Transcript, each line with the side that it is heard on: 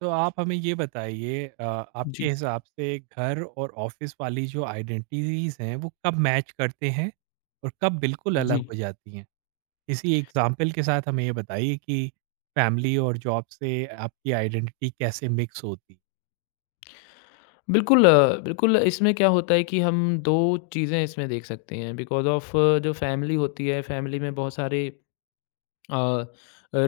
right: तो आप हमें ये बताइए आपके
left: जी,
right: हिसाब से घर और ऑफिस वाली जो आइडेंटिटीज हैं वो कब मैच करते हैं और कब बिल्कुल अलग
left: जी।
right: हो जाती हैं। किसी एग्जाम्पल के साथ हमें ये बताइए कि फैमिली और जॉब से आपकी आइडेंटिटी कैसे मिक्स होती है।
left: बिल्कुल बिल्कुल इसमें क्या होता है कि हम 2 चीज़ें इसमें देख सकते हैं बिकॉज़ ऑफ जो फैमिली होती है, फैमिली में बहुत सारे अ,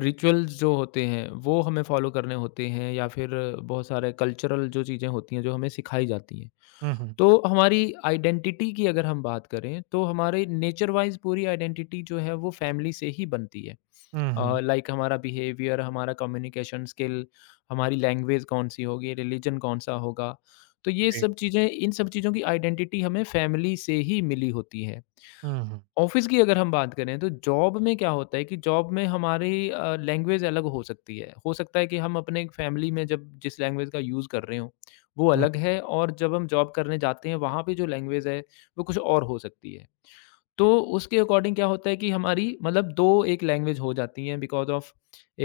left: रिचुअल्स जो होते हैं वो हमें फ़ॉलो करने होते हैं या फिर बहुत सारे कल्चरल जो चीज़ें होती हैं जो हमें सिखाई जाती हैं।
right: हम्म।
left: तो हमारी आइडेंटिटी की अगर हम बात करें तो हमारे नेचर वाइज़ पूरी आइडेंटिटी जो है वो फैमिली से ही बनती है।
right: हम्म।
left: लाइक हमारा बिहेवियर हमारा कम्युनिकेशन स्किल हमारी लैंग्वेज कौन सी होगी रिलीजन कौन सा होगा तो ये
right: जी।
left: सब चीज़ें इन सब चीज़ों की आइडेंटिटी हमें फैमिली से ही मिली होती है।
right: हम्म।
left: ऑफिस की अगर हम बात करें तो जॉब में क्या होता है कि जॉब में हमारी लैंग्वेज अलग हो सकती है। हो सकता है कि हम अपने फैमिली में जब जिस लैंग्वेज का यूज़ कर रहे हो वो
right: हम्म।
left: अलग है और जब हम जॉब करने जाते हैं वहाँ पे जो लैंग्वेज है वो कुछ और हो सकती है। तो उसके अकॉर्डिंग क्या होता है कि हमारी मतलब 2 एक लैंग्वेज हो जाती हैं बिकॉज़ ऑफ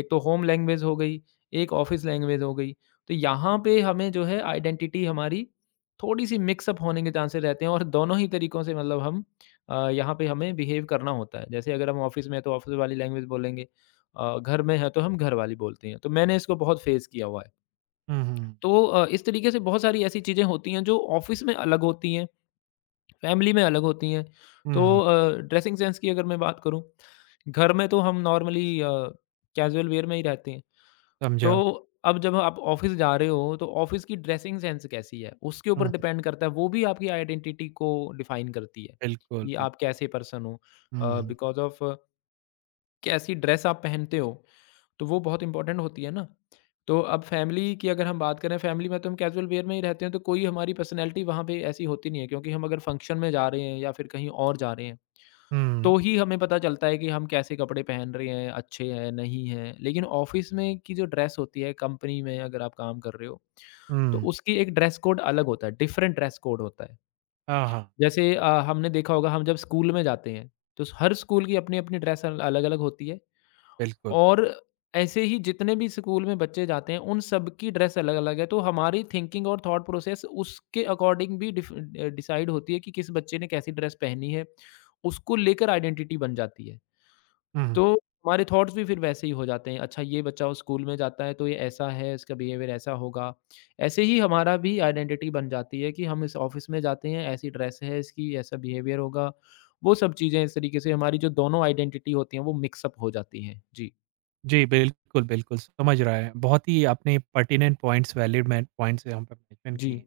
left: एक तो होम लैंग्वेज हो गई, एक ऑफ़िस लैंग्वेज हो गई। तो यहाँ पे हमें जो है आइडेंटिटी हमारी थोड़ी-सी मिक्स अप होने के चांसेस रहते हैं और दोनों ही तरीकों से मतलब हम यहाँ पे हमें बिहेव करना होता है। जैसे अगर हम ऑफ़िस में हैं तो ऑफ़िस वाली लैंग्वेज बोलेंगे, घर में हैं तो हम घर वाली बोलते हैं। तो मैंने इसको बहुत फ़ेस किया हुआ है।
right: हम्म।
left: तो इस तरीके से बहुत सारी ऐसी चीज़ें होती हैं जो ऑफ़िस में अलग होती हैं। फैमिली में अलग होती हैं। तो
right: हम्म,
left: ड्रेसिंग सेंस की अगर मैं बात करूँ, घर में तो हम नॉर्मली कैज़ुअल वियर में ही रहते हैं। तो
right: समझा।
left: अब जब आप ऑफ़िस जा रहे हो, तो ऑफ़िस की ड्रेसिंग सेंस कैसी है, उसके ऊपर
right: हम्म।
left: डिपेंड करता है। वो भी आपकी आइडेंटिटी को डिफ़ाइन करती है,
right: बिल्कुल,
left: कि
right: बिल्कुल।
left: आप कैसे पर्सन हो।
right: हम्म।
left: बिकॉज़ ऑफ़ कैसी ड्रेस आप पहनते हो तो वो बहुत इम्पोर्टेंट होती है ना। तो अब फ़ैमिली की अगर हम बात करें, फ़ैमिली में तो हम कैज़ुअल वियर में ही रहते हैं, तो कोई हमारी पर्सनैलिटी वहाँ पे ऐसी होती नहीं है क्योंकि हम अगर फंक्शन में जा रहे हैं या फिर कहीं और जा रहे हैं,
right: हम्म।
left: तो ही हमें पता चलता है कि हम कैसे कपड़े पहन रहे हैं, अच्छे हैं, नहीं हैं। लेकिन ऑफ़िस में की जो ड्रेस होती है, कंपनी में अगर आप काम कर रहे हो, तो
right: हम्म,
left: उसकी एक ड्रेस कोड अलग होता है, डिफ़रेंट ड्रेस कोड होता है।
right: हाँ हाँ।
left: जैसे हमने देखा होगा हम जब स्कूल में जाते हैं, तो स हर स्कूल की अपनी-अपनी ड्रेस अल अलग-अलग होती है।
right: बिल्कुल।
left: और ऐसे ही जितने भी स्कूल में बच्चे जाते हैं उन सब की ड्रेस अलग-अलग है। तो हमारी थिंकिंग और थॉट प्रोसेस उसके अकॉर्डिंग भी डिसाइड होती है कि किस बच्चे ने कैसी ड्रेस पहनी है। उसको लेकर आइडेंटिटी बन जाती है।
right: हम्म।
left: तो हमारे थॉट्स भी फिर वैसे ही हो जाते हैं। अच्छा ये बच्चा उस स्कूल में जाता है तो ये ऐसा है, इसका बिहेवियर ऐसा होगा। ऐसे ही हमारा भी आइडेंटिटी बन जाती है कि हम इस ऑफ़िस में जाते हैं, ऐसी ड्रेस है इसकी, ऐसा बिहेवियर होगा। वो सब चीज़ें इस तरीके से हमारी जो दोनों आइडेंटिटी होती हैं वो मिक्स अप हो जाती हैं। जी।
right: जी, बिल्कुल, बिल्कुल, समझ रहा है। बहुत ही आपने पर्टिनेंट पॉइंट्स, वैलिड में पॉइंट्स यहाँ पे मेंशन
left: जी।
right: किए हैं।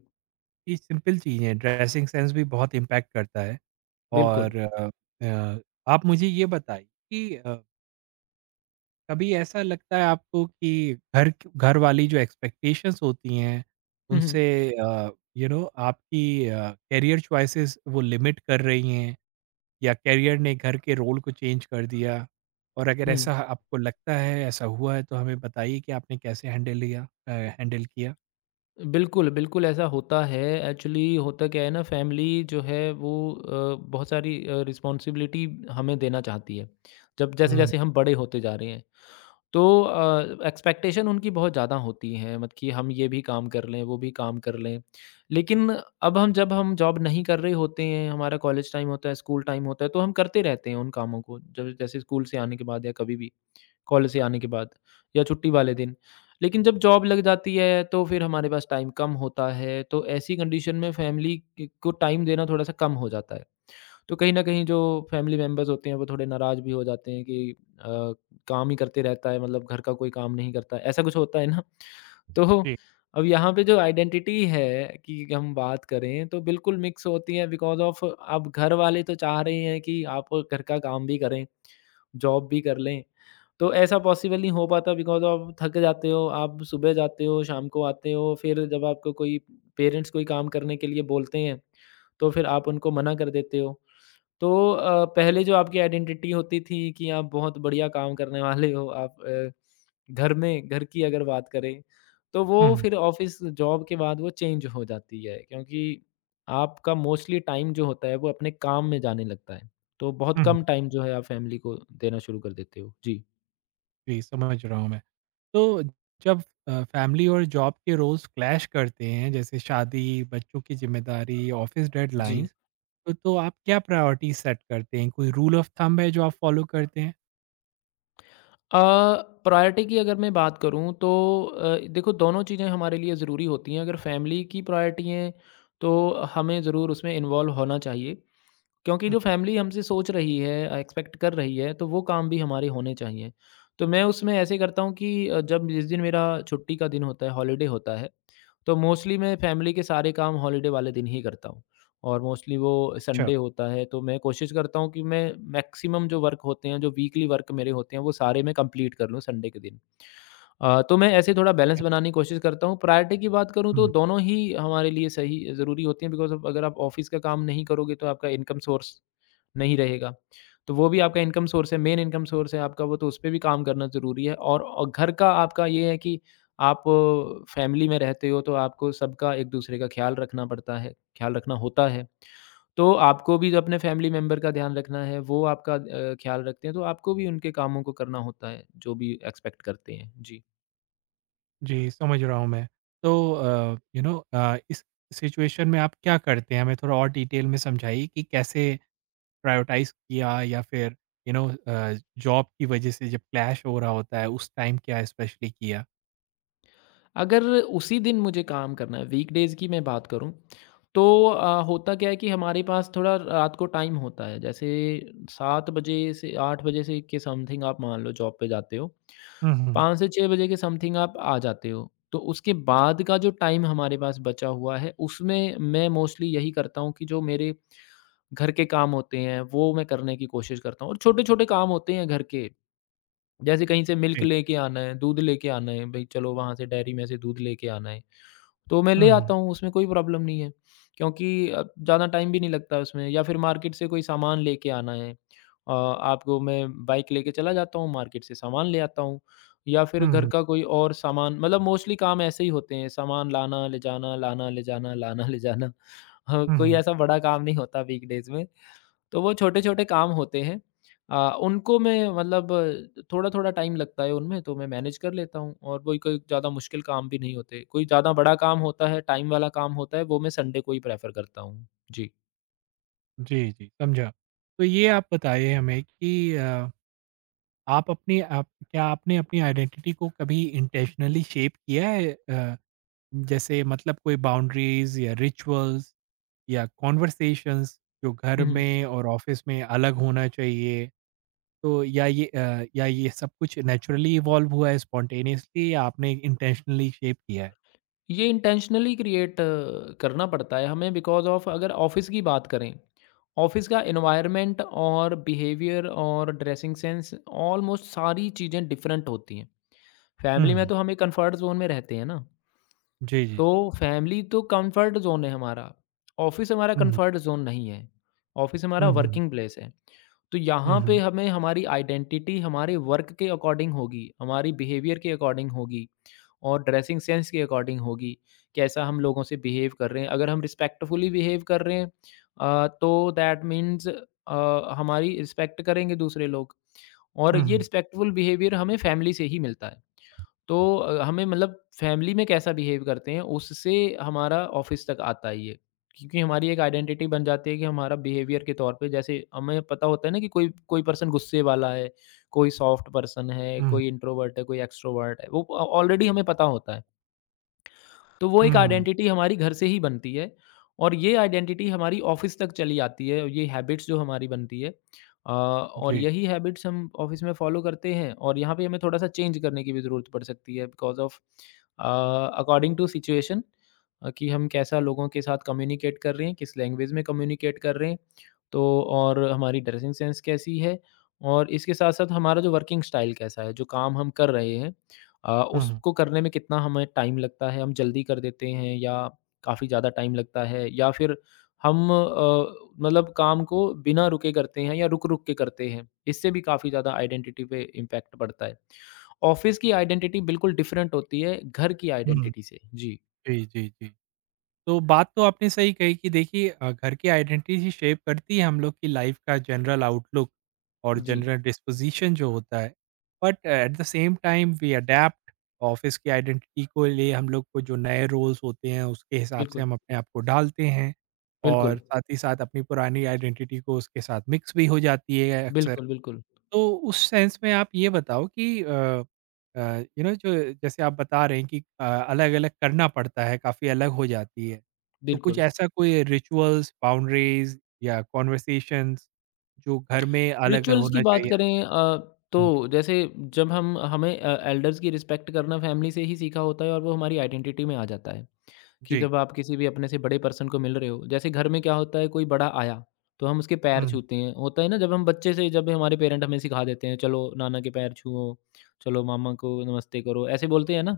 right: ये सिंपल चीज़ें हैं, ड्रेसिंग सेंस भी बहुत इम्पैक्ट करता है।
left: बिल्कुल।
right: और अ अ, आप मुझे ये बताइए कि कभी ऐसा लगता है आपको कि घर वाली जो एक्सपेक्टेशंस होती हैं,
left: हुँ, हुँ।
right: उनसे अ, यू नो आपकी करियर चॉइसेस वो लिमिट कर रही हैं या करियर ने घर के रोल को चेंज कर दिया? और अगर
left: हुँ।
right: ऐसा आपको लगता है, ऐसा हुआ है तो हमें बताइए कि आपने कैसे हैंडल किया?
left: बिल्कुल, बिल्कुल ऐसा होता है। एक्चुअली होता क्या है ना फैमिली जो है वो बहुत सारी रिस्पॉन्सिबिलिटी हमें देना चाहती है। जब
right: हुँ,
left: जैसे-जैसे हम बड़े होते जा रहे हैं, तो एक्सपेक्टेशन उनकी बहुत ज़्यादा होती है मत कि हम ये भी काम कर लें, वो भी काम कर लें। लेकिन अब हम जब हम जॉब नहीं कर रहे होते हैं, हमारा कॉलेज टाइम होता है, स्कूल टाइम होता है, तो हम करते रहते हैं उन कामों को। जब जैसे स्कूल से आने के बाद या कभी भी। कॉलेज से आने के बाद या छुट्टी वाले दिन। लेकिन जब जॉब लग जाती है तो फिर हमारे पास टाइम कम होता है, तो ऐसी कंडीशन में फैमिली क को टाइम देना थोड़ा-सा कम हो जाता है। तो कहीं न कहीं जो फैमिली मेंबर्स होते हैं वो थोड़े नाराज़ भी हो जाते हैं कि अ, काम ही करते रहता है मतलब घर का कोई काम नहीं करता है, ऐसा कुछ होता है ना। तो
right: जी।
left: अब यहाँ पे जो आइडेंटिटी है कि हम बात करें तो बिल्कुल मिक्स होती है बिकॉज़ ऑफ अब घर वाले तो चाह रहे हैं कि आप घर का काम भी करें, जॉब भी कर लें। तो ऐसा पॉसिबल नहीं हो पाता बिकॉज़ आप थक जाते हो, आप सुबह जाते हो, शाम को आते हो, फिर जब आपको कोई पेरेंट्स कोई काम करने के लिए बोलते हैं, तो फिर आप उनको मना कर देते हो। तो पहले जो आपकी आइडेंटिटी होती थी कि आप बहुत बढ़िया काम करने वाले हो, आप घर में घर की अगर बात करें, तो
right: हुँ,
left: वो
right: हुँ।
left: फिर ऑफ़िस जॉब के बाद वो चेंज हो जाती है क्योंकि आपका मोस्टली टाइम जो होता है वो अपने काम में जाने लगता है। तो बहुत
right: हुँ, हुँ।
left: कम टाइम जो है आप फ़ैमिली को देना शुरू कर देते हो। जी।
right: जी, समझ रहा हूँ मैं। तो जब फैमिली और जॉब के रोल्स क्लैश करते हैं जैसे शादी, बच्चों की ज़िम्मेदारी, ऑफ़िस
left: जी।
right: डेडलाइन्स, तो आप क्या प्रायोरिटी सेट करते हैं? कोई रूल ऑफ थंब है जो आप फॉलो करते हैं?
left: अ, प्रायोरिटी की अगर मैं बात करूँ तो देखो दोनों चीज़ें हमारे लिए ज़रूरी होती हैं। अगर फैमिली की प्रायोरिटी हैं तो हमें ज़रूर उसमें इन्वॉल्व होना चाहिए क्योंकि
right: हुँ।
left: जो फैमिली हमसे सोच रही है, एक्सपेक्ट कर रही है तो वो काम भी हमारे होने चाहिए। तो मैं उसमें ऐसे करता हूँ कि जब जिस दिन मेरा छुट्टी का दिन होता है, हॉलिडे होता है तो मोस्टली मैं फैमिली के सारे काम हॉलिडे वाले दिन ही करता हूँ और मोस्टली वो
right: अच्छा।
left: संडे होता है तो मैं कोशिश करता हूँ कि मैं मैक्सिमम जो वर्क होते हैं जो वीकली वर्क मेरे होते हैं वो सारे मैं कंप्लीट कर लूँ संडे के दिन। तो मैं ऐसे थोड़ा बैलेंस बनाने की कोशिश करता हूँ। प्रायोरिटी की बात करूँ तो
right: हुँ।
left: दोनों ही हमारे लिए सही ज़रूरी होती हैं बिकॉज अगर आप ऑफिस का काम नहीं करोगे तो आपका इनकम सोर्स नहीं रहेगा। तो वो भी आपका इनकम सोर्स है, मेन इनकम सोर्स है आपका वो तो उस पे भी काम करना ज़रूरी है और घर का आपका ये है कि आप फैमिली में रहते हो तो आपको सबका एक-दूसरे का ख़्याल रखना पड़ता है, ख़्याल रखना होता है। तो आपको भी अपने फैमिली मेंबर का ध्यान रखना है, वो आपका ख़्याल रखते हैं तो आपको भी उनके कामों को करना होता है, जो भी एक्सपेक्ट करते हैं। जी।
right: जी, समझ रहा हूँ मैं। तो यू नो इस सिचुएशन में आप क्या करते हैं? हमें थोड़ा और डिटेल में समझाइए कि कैसे प्रायोरटाइज़ किया या फिर यू नो जॉब की वज़ह से जब क्लैश हो रहा होता है, उस टाइम क्या स्पेशली किया?
left: अगर उसी दिन मुझे काम करना है, वीकडेज़ की मैं बात करूँ, तो होता क्या है कि हमारे पास थोड़ा रात को टाइम होता है। जैसे 7 बजे से 8 बजे से के समथिंग आप मान लो जॉब पे जाते हो।
right: हुँ, हुँ।
left: 5 से 6 बजे के समथिंग आप आ जाते हो। तो उसके बाद का जो टाइम हमारे पास बचा हुआ है, उसमें मैं मोस्टली यही करता हूँ कि जो मेरे घर के काम होते हैं, वो मैं करने की कोशिश करता हूँ और छोटे-छोटे काम होते हैं घर के। जैसे कहीं से मिल्क
right: जी।
left: लेके आना है, दूध लेके आना है, भई चलो वहाँ से डेयरी में से दूध लेके आना है। तो मैं
right: हुँ,
left: ले आता
right: हुँ।
left: हूँ, उसमें कोई प्रॉब्लम नहीं है क्योंकि ज़्यादा टाइम भी नहीं लगता उसमें या फिर मार्केट से कोई सामान लेके आना है। आपको मैं बाइक लेके चला जाता हूँ, मार्केट से सामान ले आता हूँ या फिर
right: हुँ,
left: घर
right: हुँ।
left: का कोई और सामान मतलब मोस्टली काम ऐसे ही होते हैं, सामान लाना, ले जाना, लाना, ले जाना, लाना, ले जाना। हाँ,
right: हुँ,
left: कोई
right: हुँ।
left: ऐसा बड़ा काम नहीं होता वीकडेज़ में तो वो छोटे-छोटे काम होते हैं। अ, उनको मैं मतलब थोड़ा-थोड़ा टाइम लगता है उनमें तो मैं मैनेज कर लेता हूँ और वही कोई ज़्यादा मुश्किल काम भी नहीं होते। कोई ज़्यादा बड़ा काम होता है, टाइम वाला काम होता है, वो मैं संडे को ही प्रेफ़र करता हूँ। जी।
right: जी, जी, समझा। तो ये आप बताइए हमें कि आप अपनी आप क्या आपने अपनी आइडेंटिटी को कभी इंटेंशनली शेप किया है? जैसे मतलब कोई बाउंड्रीज़ या रिचुअल्स? या कॉन्वर्सेशंस जो घर
left: हुँ।
right: में और ऑफिस में अलग होना चाहिए? तो या ये सब कुछ नेचुरली इवॉल्व हुआ है स्पॉन्टेनियसली या आपने इंटेंशनली शेप किया है?
left: ये इंटेंशनली क्रिएट करना पड़ता है हमें बिकॉज़ ऑफ अगर ऑफ़िस की बात करें, ऑफ़िस का एनवायरनमेंट और बिहेवियर और ड्रेसिंग सेंस ऑलमोस्ट सारी चीज़ें डिफरेंट होती हैं। फैमिली में
right: हुँ,
left: तो हम एक कम्फ़र्ट ज़ोन में रहते हैं ना।
right: जी, जी।
left: तो फैमिली तो कंफर्ट ज़ोन है हमारा। ऑफ़िस हमारा
right: हुँ, हुँ,
left: कंफर्ट ज़ोन नहीं है। ऑफ़िस हमारा
right: हुँ, हुँ,
left: वर्किंग प्लेस है। तो
right: हुँ,
left: यहाँ पे
right: हुँ,
left: हमें हमारी आइडेंटिटी हमारे वर्क के अकॉर्डिंग होगी, हमारी बिहेवियर के अकॉर्डिंग होगी और ड्रेसिंग सेंस के अकॉर्डिंग होगी। कैसा हम लोगों से बिहेव कर रहे हैं। अगर हम रिस्पेक्टफुली बिहेव कर रहे हैं तो दैट मीन्स हमारी रिस्पेक्ट करेंगे दूसरे लोग और ये
right: हुँ,
left: रिस्पेक्टफुल बिहेवियर हमें फैमिली से ही मिलता है। तो हमें मतलब फैमिली में कैसा बिहेव करते हैं उससे हमारा ऑफिस तक आता है ये क्योंकि हमारी एक आइडेंटिटी बन जाती है कि हमारा बिहेवियर के तौर पे जैसे हमें पता होता है ना कि कोई कोई पर्सन गुस्से वाला है कोई सॉफ्ट पर्सन है,
right: हुँ,
left: कोई इंट्रोवर्ट है, कोई एक्सट्रोवर्ट है, वो ऑलरेडी हमें पता होता है। तो वो एक
right: हुँ,
left: आइडेंटिटी हमारी घर से ही बनती है और ये आइडेंटिटी हमारी ऑफिस तक चली आती है, और ये हैबिट्स जो हमारी बनती है, और
right: जी,
left: यही हैबिट्स हम ऑफिस में फॉलो करते हैं। और यहाँ पे हमें थोड़ा सा चेंज करने की भी ज़रूरत पड़ सकती है, because of according to situation, कि हम कैसा लोगों के साथ कम्युनिकेट कर रहे हैं, किस लैंग्वेज में कम्युनिकेट कर रहे हैं, तो। और हमारी ड्रेसिंग सेंस कैसी है, और इसके साथ साथ हमारा जो वर्किंग स्टाइल कैसा है, जो काम हम कर रहे हैं,
right: हुँ,
left: उसको करने में कितना हमें टाइम लगता है, हम जल्दी कर देते हैं या काफ़ी ज़्यादा टाइम लगता है, या फिर हम मतलब काम को बिना रुके करते हैं या रुक-रुक के करते हैं। इससे भी काफ़ी ज़्यादा आइडेंटिटी पे इम्पैक्ट पड़ता है। ऑफ़िस की आइडेंटिटी बिल्कुल डिफरेंट होती है घर की
right: हुँ,
left: आइडेंटिटी से। जी,
right: जी, जी, जी। तो बात तो आपने सही कही कि देखिए घर की आइडेंटिटी शेप करती है हम लोग की लाइफ का जनरल आउटलुक और
left: जी,
right: जनरल डिस्पोजिशन जो होता है, but at the same time we adapt office की आइडेंटिटी को लिए हम लोग को जो नए रोल्स होते हैं उसके हिसाब से
left: बिल्कुल,
right: हम अपने आप को ढालते हैं और
left: बिल्कुल,
right: साथ ही साथ अपनी पुरानी आइडेंटिटी को उसके साथ मिक्स भी हो जाती है अक्सर।
left: बिल्कुल, बिल्कुल,
right: तो उस सेंस में आप ये बताओ कि यू नो जो जैसे आप बता रहे हैं कि अलग-अलग करना पड़ता है, काफ़ी अलग हो जाती है। तो कुछ
left: बिल्कुल।
right: ऐसा कोई रिचुअल्स, बाउंड्रीज़ या कॉन्वर्सेशंस जो घर में अलग
left: रिचुअल्स की
right: होना
left: बात
right: चाहिए?
left: करें
right: हुँ,
left: तो जैसे, जब हम हमें एल्डर्स की रिस्पेक्ट करना फैमिली से ही सीखा होता है, और वो हमारी आइडेंटिटी में आ जाता है। कि
right: जी।
left: जब आप किसी भी अपने से बड़े पर्सन को मिल रहे हो, जैसे घर में क्या होता है, कोई बड़ा आया तो हम उसके पैर
right: हुँ,
left: छूते हैं, होता है ना। जब हम बच्चे से, जब हमारे पेरेंट हमें सिखा देते हैं, चलो नाना के पैर छुओ, चलो मामा को नमस्ते करो, ऐसे बोलते हैं ना।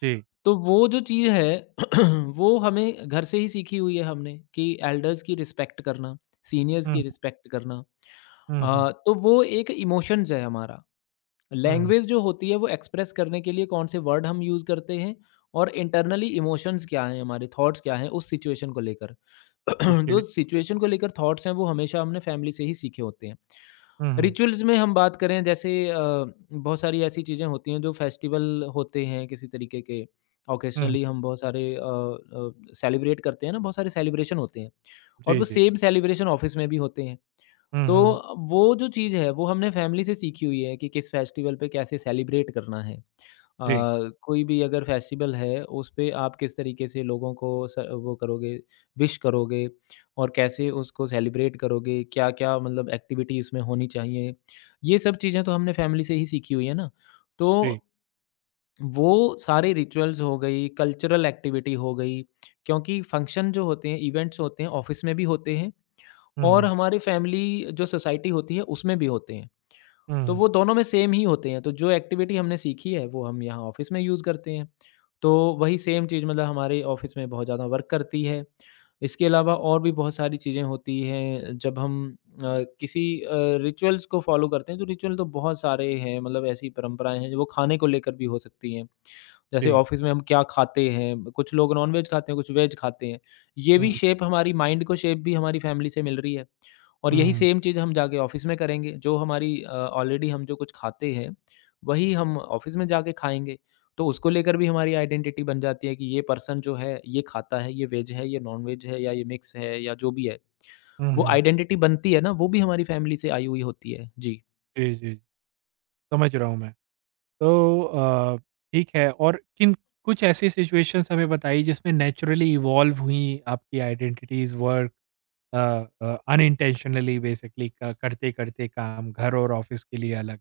right: जी।
left: तो वो जो चीज़ है वो हमें घर से ही सीखी हुई है हमने, कि एल्डर्स की रिस्पेक्ट करना, सीनियर्स
right: हुँ,
left: की रिस्पेक्ट करना।
right: हुँ, हुँ,
left: तो वो एक इमोशंस है हमारा।
right: हुँ,
left: लैंग्वेज जो होती है वो एक्सप्रेस करने के लिए कौन से वर्ड हम यूज़ करते हैं, और इंटरनली इमोशंस क्या हैं, हमारे थॉट्स क्या हैं उस सिचुएशन को लेकर।
right: ओके।
left: जो सिचुएशन को लेकर थॉट्स हैं, वो हमेशा हमने फैमिली से ही सीखे होते हैं।
right: हुँ, हुँ,
left: रिचुअल्स में हम बात करें, जैसे बहुत सारी ऐसी चीज़ें होती हैं, जो फेस्टिवल होते हैं किसी तरीके के,
right: हुँ,
left: ओकेशनली हम बहुत सारे सेलिब्रेट करते हैं ना, बहुत सारे सेलिब्रेशन होते हैं। और
right: जी,
left: वो
right: जी।
left: सेम सेलिब्रेशन ऑफिस में भी होते हैं।
right: हुँ,
left: तो
right: हुँ,
left: वो जो चीज़ है, वो हमने फैमिली से सीखी हुई है कि किस फेस्टिवल पे कैसे सेलिब्रेट करना है।
right: जी,
left: कोई भी अगर फेस्टिवल है, उस पे आप किस तरीके से लोगों को स वो करोगे, विश करोगे, और कैसे उसको सेलिब्रेट करोगे, क्या-क्या मतलब एक्टिविटी इसमें होनी चाहिए। ये सब चीज़ें तो हमने फैमिली से ही सीखी हुई है ना। तो
right: जी।
left: वो सारे रिचुअल्स हो गई, कल्चरल एक्टिविटी हो गई, क्योंकि फंक्शन जो होते हैं, इवेंट्स होते हैं, ऑफ़िस में भी होते हैं
right: हुँ,
left: और
right: हुँ,
left: हमारी फैमिली जो सोसाइटी होती है उसमें भी होते हैं। तो
right: हुँ,
left: वो दोनों में सेम ही होते हैं। तो जो एक्टिविटी हमने सीखी है, वो हम यहाँ ऑफ़िस में यूज़ करते हैं। तो वही सेम चीज़ मतलब हमारे ऑफ़िस में बहुत ज़्यादा वर्क करती है। इसके अलावा और भी बहुत सारी चीज़ें होती हैं, जब हम अ, किसी रिचुअल्स को फ़ॉलो करते हैं, तो रिचुअल तो बहुत सारे हैं, मतलब ऐसी परंपराएँ हैं जो वो खाने को लेकर भी हो सकती हैं। जैसे
right: जी।
left: ऑफ़िस में हम क्या खाते हैं, कुछ लोग नॉन-वेज खाते हैं, कुछ वेज खाते हैं। ये भी
right: हुँ,
left: शेप हमारी माइंड को, शेप भी हमारी फैमिली से मिल रही है। और यही
right: हुँ,
left: सेम चीज़ हम जाके ऑफ़िस में करेंगे, जो हमारी ऑलरेडी हम जो कुछ खाते हैं, वही हम ऑफ़िस में जाके खाएँगे। तो उसको लेकर भी हमारी आइडेंटिटी बन जाती है, कि ये पर्सन जो है, ये खाता है, ये वेज है, ये नॉन-वेज है या ये मिक्स है, या जो भी है।
right: हुँ,
left: वो
right: हुँ,
left: आइडेंटिटी बनती है ना, वो भी हमारी फैमिली से आई हुई होती है। जी।
right: जी, जी। समझ रहा हूँ मैं। तो ठीक है और किन कुछ ऐसी सिचुएशंस हमें बताइए जिसमें नेचुरली इवॉल्व हुई आपकी आइडेंटिटीज वर्क अनइंटेंशनली, बेसिकली करते करते काम घर और ऑफिस के लिए अलग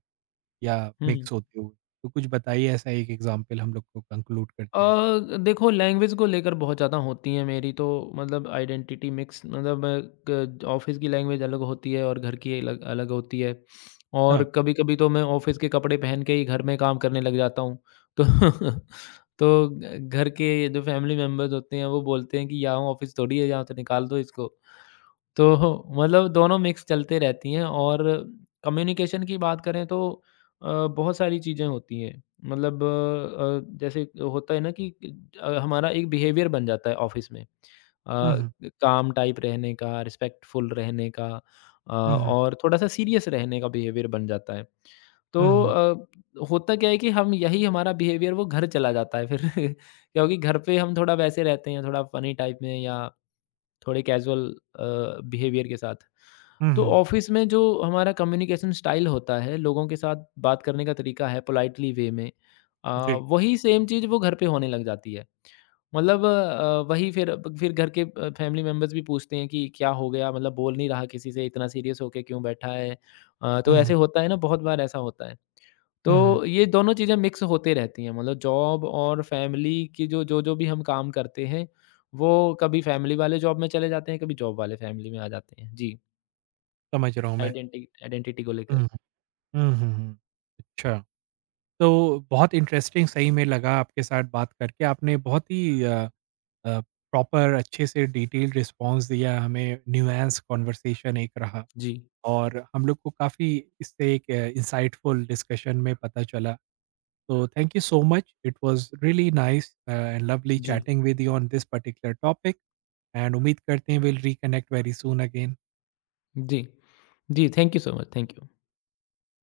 right: या
left: हुँ, हुँ।
right: मिक्स होते हुए। तो कुछ बताइए ऐसा एक एग्जांपल हम लोग को कंक्लूड करते हो।
left: देखो, लैंग्वेज को लेकर बहुत ज़्यादा होती है मेरी तो, मतलब आइडेंटिटी मिक्स, मतलब ऑफिस की लैंग्वेज अलग होती है और घर की अलग अलग होती है। और
right: हाँ।
left: कभी-कभी तो मैं ऑफिस के कपड़े पहन के ही घर में काम करने लग जाता हूँ, तो तो घर के जो फैमिली मेम्बर्स होते हैं वो बोलते हैं कि यहाँ ऑफिस थोड़ी है, यहाँ तो निकाल दो इसको। तो मतलब दोनों मिक्स चलते रहती हैं। और कम्युनिकेशन की बात करें तो बहुत सारी चीज़ें होती हैं, मतलब जैसे होता है ना कि हमारा एक बिहेवियर बन जाता है ऑफिस में,
right: हम्म।
left: काम टाइप रहने का, रिस्पेक्टफुल रहने का,
right: हम्म।
left: और थोड़ा सा सीरियस रहने का बिहेवियर बन जाता है। तो
right: हम्म।
left: होता क्या है कि हम, यही हमारा बिहेवियर वो घर चला जाता है फिर, क्योंकि घर पे हम थोड़ा वैसे रहते हैं, थोड़ा फनी टाइप में, या थोड़े कैज़ुअल बिहेवियर के साथ। तो
right: हम्म।
left: ऑफ़िस में जो हमारा कम्युनिकेशन स्टाइल होता है, लोगों के साथ बात करने का तरीका है पोलाइटली वे में, अ,
right: जी।
left: वही सेम चीज़ वो घर पे होने लग जाती है। मतलब वही फिर घर के फैमिली मेंबर्स भी पूछते हैं कि क्या हो गया? मतलब बोल नहीं रहा किसी से, इतना सीरियस होके क्यों बैठा है? तो
right: हम्म।
left: ऐसे होता है ना, बहुत बार ऐसा होता है।
right: हम्म।
left: तो ये दोनों चीज़ें मिक्स होते रहती हैं, मतलब जॉब और फैमिली की, जो जो जो भी हम काम करते हैं, वो कभी फैमिली वाले जॉब में चले जाते हैं, कभी जॉब वाले फैमिली में आ जाते हैं। जी,
right: समझ रहा हूँ मैं।
left: आइडेंटिटी को लेकर।
right: हम्म। हम्म। हम्म। अच्छा। तो बहुत इंटरेस्टिंग सही में लगा आपके साथ बात करके। आपने बहुत ही अ, प्रॉपर अच्छे से डिटेल्ड रिस्पॉन्स दिया, हमें न्यूएंस कॉन्वर्सेशन एक रहा
left: जी।
right: और हम लोग को काफ़ी इससे एक इंसाइटफुल डिस्कशन में पता चला। तो thank you so much, it was really nice and lovely
left: जी।
right: Chatting with you on this particular topic and उम्मीद करते हैं will reconnect very soon again.
left: जी। जी, thank you so much. Thank you.